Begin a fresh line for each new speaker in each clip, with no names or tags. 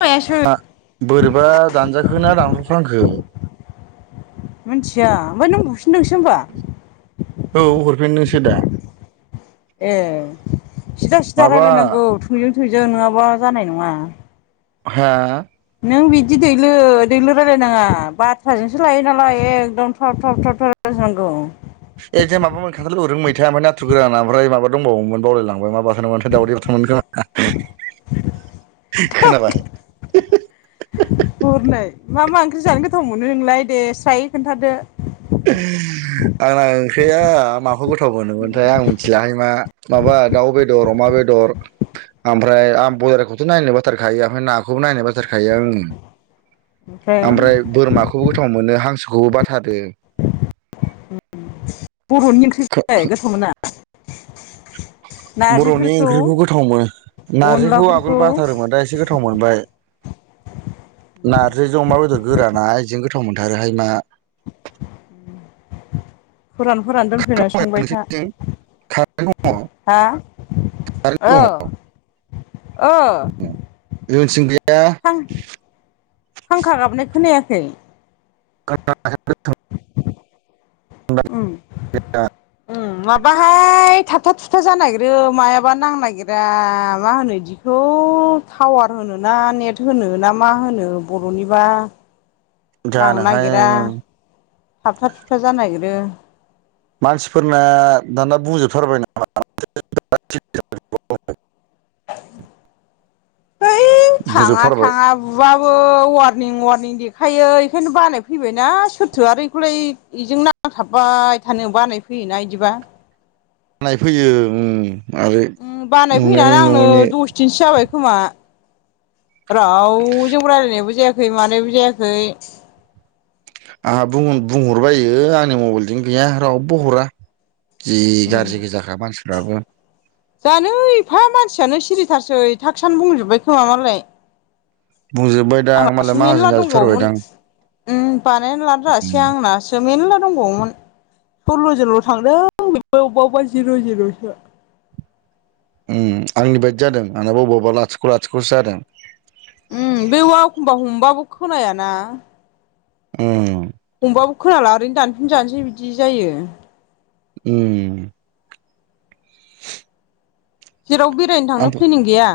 [unintelligible] एसो
बोरैबा दानजाखो ना दानहरफ्लांखो
मिनथिया ओमफ्राय नों बुफिनदोंसो होमबा
औ हरफिनदोंसो दा
ए सिदा सिदा
माबा
रायजलायनांगौ थोंजों थोंजों नङाबा जानाय नङा
हा
नों बिदि दैलो दैलो रायलायनाङा बाथ्राजोंसो लायो नालाय एखदम थाब थाब थ थाब नांगौ
एजे माबा मोन खान्थाल बेगरजों मैथा ओमफ्राय नाथुर गोराना ओमफ्राय माबा दंबावोमोन बावलायलांबाय मा बाथोनमोनथाय दावदै बाथोनमोन खोमा खोनाबाय
हरनै मा मा ओंख्रि जानो गोथाव मोनो नोंलाय दे स्रायै खोन्थादो
आंना ओंख्रिया माखौ गोथाव मोनोमोनथाय आं मिथिलाहाय मा माबा दाउ बेदर अमा बेदर ओमफ्राय आं बयलारखौथ' नायनो बाथारखायो ओमफ्राय नाखौबो नायनो बाथारखायो आङो ओमफ्राय बोरमाखौबो गोथाव मोनो हांसोखौबो बाथारो
बर'नि ओंख्रि गोथावमोना
बर'नि ओंख्रिखौ गोथाव मोनो नारजिखौ आगोल
अनलाफोरखौ
बाथारोमोन दा एसे गोथाव गोथाव मोनबाय नारजिजों अमा बेदर गोराना बिजों गोथाव मोनथारोहाय मा
फोरान फोरान दोनफैनानै संबाय था
नोंसोरनिथिं कारेन्ट दङ कारेन्ट
हा औ
दङ
औ
दोन सिं गैया
फां फांखा गाबनाय खोनायाखै
[unintelligible]
उम
बे [unintelligible]
उम माबाहाय थाबथा थुुबथा जानाय नागिरो मायाबा नांनायागिरा मा होनो दि बेखौ टावार होनो ना नेट होनो ना मा होनो बर'निबा नांनो
जानोहाय
नागिरा थाबथा थुबथा जानो नागिरो
मानसिफोरना दाना बुजोबथारबायना द [unintelligible]
है थाङा
बुंजोबथारबाय
थाङा बुबाबो वारनिं वारनिं देखायो बेखायनो बानाय फैबायना सोरथो आरो बेखौलाय बेजों नांथाबबाय थानो बानायफैयोना बिदिबा
बानाय फैयो उम आरो
बानायफैनानै
नुनायनि
आंनो
नङैनि
दस दिनसो जाबाय खोमा रावजोंबो राय्लायनायबो जायाखै मानायबो जायाखै
आंहा बुं बुंहरबायो आंनि मबाइलजों गैया रावबो हरा जि
उम
गाज्रि गोजाखा मानसिफ्राबो
जानो एफा मानसियानो सिरिथारसै टास्कानो बुंजोबबाय खोमा मालाय
बुंजोबबायदां
आंनासो
मालाय
मेरला
माहाजोन
दंबावोमोन
जाजोबथारबायदां
उम बानायना लानोरोङासै
उम
आंना सो मेरला दंबावोमोन सल्ल' जोनल' थांदों बेबो अबेबा अबेबा जिर' जिर'सो
उम आंनि बायदि जादों आंबो अबबा अबावबा लाथिख' लाथिख'सो जादों
उम बे एखमबा हमबाबो खोनायाना
उम
हमबाबो खोनाला ओरैनो दानफिन जानोसै बिदि जायो।
उम [inaudible]
जेरावबो बेरायनो थांनो
आंबो
प्लेनिं गैया?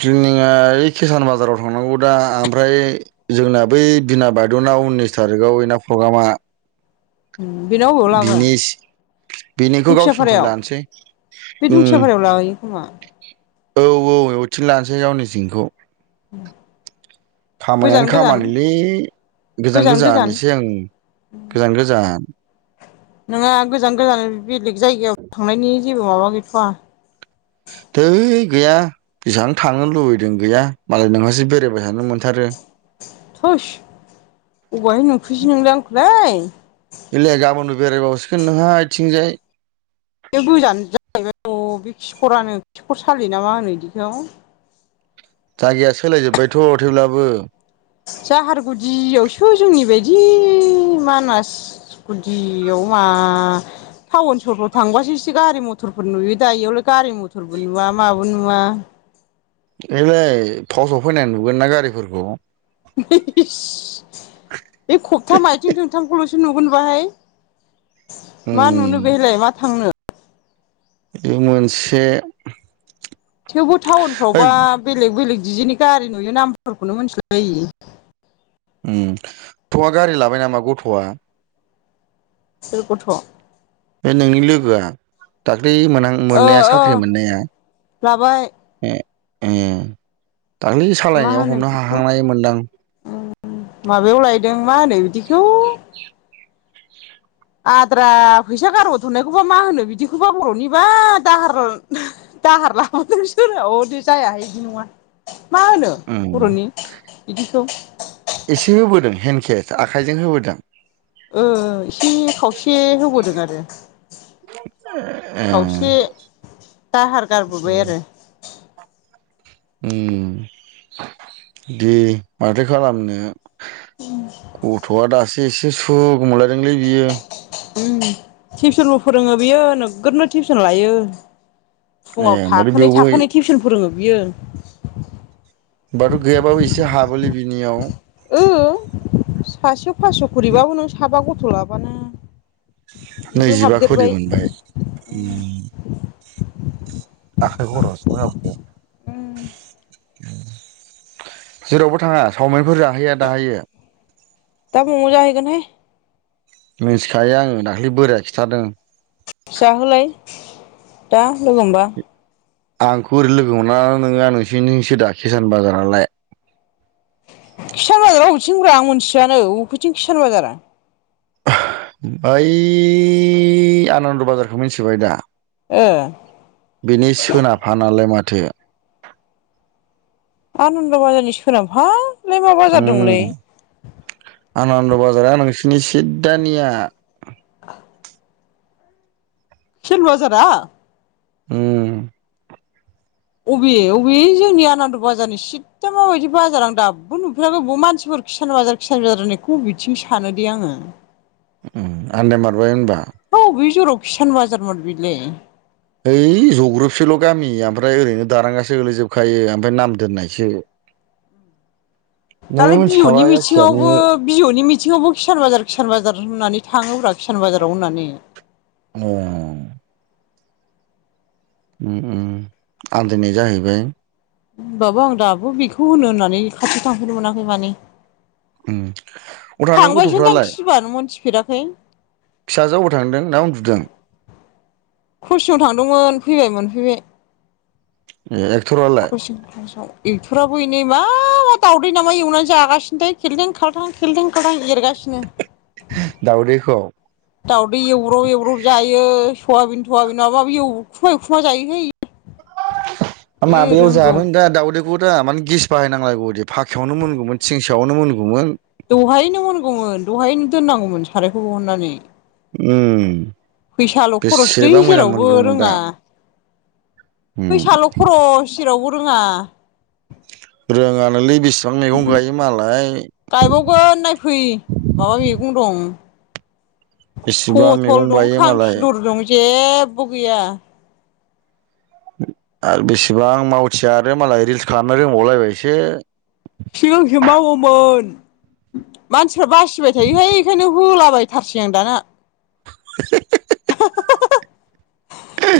प्लेनिंआ ओइ किसान बाजाराव थांनांगौ दा ओमफ्राय जोंना बै बिना बारद'नाव उननिस थारिकआव इना प्रग्रामा।
बेना अबेयाव लागोन?
बिनि बेनिखौ गावसिनिथिं
दुंखियापारायाव
लानोसै
बे
उम
दुंखियापारायाव लाहैयो खोमा
औ औ बिथिं लानोसै गावनि थिंखौ
[inaudible]
खामानियानो
गोजान
खामानिलै गोजान गोजान इसे उम गोजान गोजान।
नोंहा गोजान गोजान बेलेग जायगायाव थांनायनि जेबो माबा गैथ'वा?
धोय गैया बेसां थांनो लुबैदों गैया मालाय नोंहासो बेरायबाय थानो मोनथारो।
होस अबायहाय नुखोसै नोंलाय आंखौलाय।
इलाय गाबोनबो बेरायबावसिगोन नोंहा इथिंजाय
बे गोजान जाहैबाय बे खिखरानो खिखर सालि नामा होनो इदिखौ?
जायगाया सोलायजोब्बायथ' थेब्लाबो
जाहारगुदियावसो जोंनि बायदि मानास गुदियाव मा टाउन सहराव थांबासो एसे गारि मथरफोर नुयो दा इयावलाय गारि मथरबो नुवा माबो नुवा।
ओयलाय फावसाव फैनाय नुगोन ना गारिफोरखौ।
इस बे खब्थाम आइथिं थोंथामखौल'सो नुगोन बाहाय। मा
उम
नुनो बेहायलाय मा थांनो
बे मोनसे
थेवबो
ओइ
टाउनफ्रावबा बेलेग बेलेग दिजेननि गारि नुयो नामफोरखौनो मोनथिलायि
उम थ'आ गारि लाबाय नामा गथ'आ?
सोर गथ'?
बे नोंनि लोगोआ दाख्लै मोनहां
ओ
मोननाया
ओ
साख्रि मोननाया?
लाबाय
ए ए दाख्लै सालायनायाव हमनो हाखांनाय मोनदां
औ औ माबायाव लायदों मा होनो बिदिखौ आद्रा फैसा गारहरथ'नायखौबा मा होनो बिदिखौबा बर'निबा दाहार दाहार लाबादों सोरनाव अदि जायाहाय इदि नङा। मा होनो
उम
बर'नि बिदिखौ?
एसे होबोदों हेन्द केेस आखाइजों होबोदों?
ओ एसे खावसे होबोदों आरो।
[unintelligible]
खावसे दाहार गारबोबाय आरो
उम दे माथो खालामनो गथ'आ दासो एसे सुख मोनलायदोंलै बियो।
उम टिउसनबो फोरोङो बियो नोगोदनो टिउसन लायो।
ए
फुङाव
माथो
थाखोनै-
बेवबो
थाखोनै टिउसन फोरोङो बियो।
बाथ' गैयाबाबो एसे हाबोलै बिनियाव।
ओ सासेयाव फास' खरिबाबो नों साबा गथ' लाबानो इबो
नैजिबा खरि
हाबदेरबाय
मोनबाय। उम आखाय खरस [unintelligible]
उम
जेरावबो थाङा चावमिनफोर जाहोया दाहोयो।
दा म'म जाहैगोनहाय।
मिथिखायो आङो दाखलि बोराया खिथादों।
जाहोलाय दा लोगो हमबा।
आंखौ ओरै लोगो मोनाना नोङो नोंसिनिसो दा कसान बाजारालाय।
किसान बाजाराव हबथिंग्रा आं मिथिआानो उबेथिं किसान बाजारा।
ऐ आनन्द बाजारखौ मिथिबाय दा
ओ
बिनि सोनाबफ नालाय माथो।
आनन्द बाजारनि सोनाबहालै मा बाजार दंलै?
उम आनन्द बाजारा नोंसोरनि सिद्दानिया ‌।
आ सिल बाजारा।
उ
बबे बबे जोंनि आनन्द बाजारनि सिद दा माबायदि बाजार आं दाबो नुफेराखै बबाव मानसिफोर खिसान बाजार खिसान बाजार होननायखौब बिथिं सानोदै आङो।
उम आन्दाय मारबाय होनबा?
हा अबे जराव किसान बाजारमोन बिलाय।
ओइ जग्रबसेल' गामि ओमफ्राय ओरैनो दारांगासो गोलैजोबखायो ओमफ्राय नाम दोननायसो। [inaudible] नोंबो
दालाय बिअनि
मिथिखाबाय जायखिजाया
मिथिङावबो
नोङो
बिवनि मिथिङावबो किसान बाजार किसान बाजार होननानै थाङोब्रा किसान बाजाराव होननानै।
ए उम उम आन्दायनाय जाहैबाय।
होनोमबाबो आं दाबो बेखौ होनो होननानै खाथि थांफेरनो मोनाखै माने।
उम अब्ला नों
थांबायसो दां
गथ'फ्रालाय
खिबानो मोनथिफेराखै।
फिसाजोआ अबाव थांदों ना उन्दुदों?
ख्रसिङाव थांदोंमोन फैबाय मोनफैबाय।
ए एखथरा
ख्रसिं ख्लासाव एथरा बैनै मा मा दावदै नामा एवनानै जागासिनो थाय खेलदें खालथां खेलदें खालथां एरगासिनो। [unintelligible]
दाउदैखौव।
दाउदै एवब्रब एवब्रब जायो सयाबिन थवाबिन माबाबो एवखुमा एखुमा जायोहै।
माबायाव
रोंगौ
जाबोन दा दाउदै दा माने गेस बाहायनांलायगौ दे फाख्खयावनो मोनगौमोन थिंसायावनो मोनगौमोन।
दहायैनो मोनगौमोन दहायैनो दोननांगौमोन सारायखौ दिहननानै।
उम
खरसलै
बेसेबां मोजां
जेरावबो
मोनगौमोन दा।
रोङा
उम
फैसाल' खरस जेरावबो रोङा।
रोङानोलै बेसेबां मैगं गायो मालाय।
गायबावगोन नायफै माबा मैगं दं।
बेसेबां
पथल
मैगं
दं
गायो मालाय
खांखिलर दं जेबो गैया।
आरो बेसेबां मावथिया आरो मालाय रिल्स खालामनो रोंबावलायबाय सो।
सिगांसो मावोमोन मानसिफ्रा बासिबाय थायोहाय बेखायनो होलाबाय थारसै आं दाना।
[unintelligible]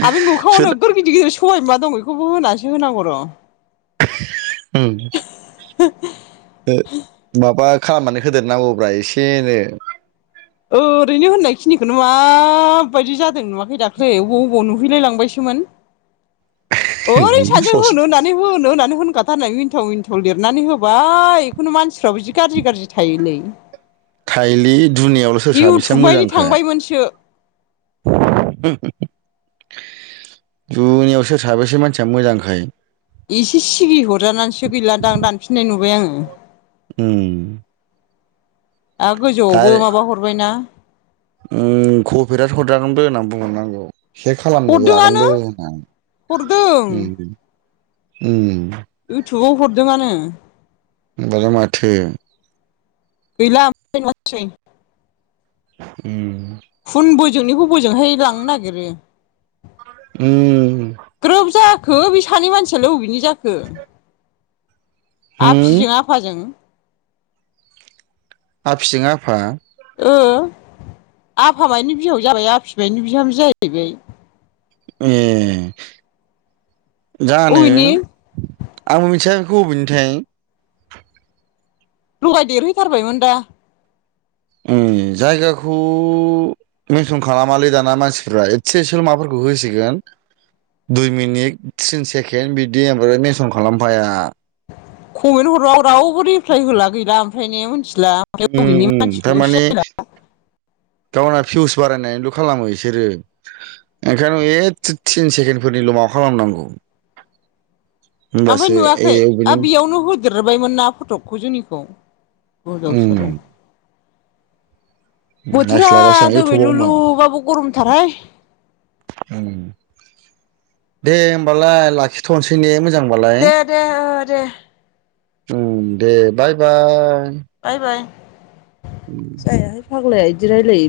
आरो बे मोखाङावनो
सोर
नोगोर गिदिर गिदिर सबाय बिमा दं बेखौबो होनाससो होनांगौ र'।
ओं
हो
ओ माबा खालामनानै होदेरनांगौब्रा एसे एनो।
ओरैनो होननायखिनिखौनो माबायदि जादों नुवाखै दाख्लै बबाव बबाव नुहैलायलांबायसोमोन।
[inaudible]
ओरैनो सानैजों होनो होनना नै होनो होननानै होनखाथारनानै मिनथाव मिनथाव लिरनानै होबाय खुनु मानसिफ्राबो जि गाज्रि गाज्रि थायोलै
थायोलि दुनियावल' सोर साबेसेया मोजांखाय
मोनसो
दुनिया याव सोर साबैसे मानसिया मोजांखाय
एसे सिगि हरजानानैसो गैलादां दानफिननाय नुबाय आङो
ओ
आरो गोजौआवबो माबा हरबाय ना
कपेरायद हरजागोनबो होनना बुंहरनांगौ से खालामनो
हरदोंआनो
जागोनबो
हरदों
होननानै ओ ओ
इउटुबाव हरदों आनो
होमबालाय माथो
गैला [inaudible] मसै
उ
खुन बोजोंनिखौ बोजोंहाय लांनो नागिरो
ओ
ग्रोब जाखो बे सानै मानसियालाय अबेनि जाखो
होम
आफिजों आफाजों
आफिजों आफा
ओ आफामाइनि बिहाव जाबाय आफि माइनि बिहाम जाहैबाय
ए जानो
अबेनि
आंबो मिथिया बेखौ अबेनिथाय
लगाय देरहैथारबायमोन दा
ए जायगाखौ मेनसन खालामालै दाना मानसिफ्रा एसे एसेल' माबाफोरखौ होसिगोन दुइ मिनिट थिन सेकेन्ड बिदि ओमफ्राय मेनसन खालामफाया
कमेन्ट हरबाव रावबो रिप्लाय होला गैला ओमफ्राय ने मिथिला म
उम
बबेनि
उम
मानसिखौबो
थारमाने
सिनायला
गावना फिउस बारायनानैल' खालामो बिसोरो ओंखायनो ए थिन सेकेणडफोरनिल' माबा खालामनांगौ
ओमफ्राय
होमबासो ए
नुवाखै आ
अबेनि
बेयावनो हो देबायमोन ना फटकखौ जोंनिखौ गोदाव सोराव बोथोरा
नायस्लाबासो आं इउटुबाव मा
दहैलुलुबाबो गरमथार हाय
दे होमबालाय लाखिथ'नोसै ने मोजां
दे दे ओ दे
ओ दे बाय बाय
बाय बाय
उ [inaudible]
जायाहाय फाग्लाया बिदि रायलायो।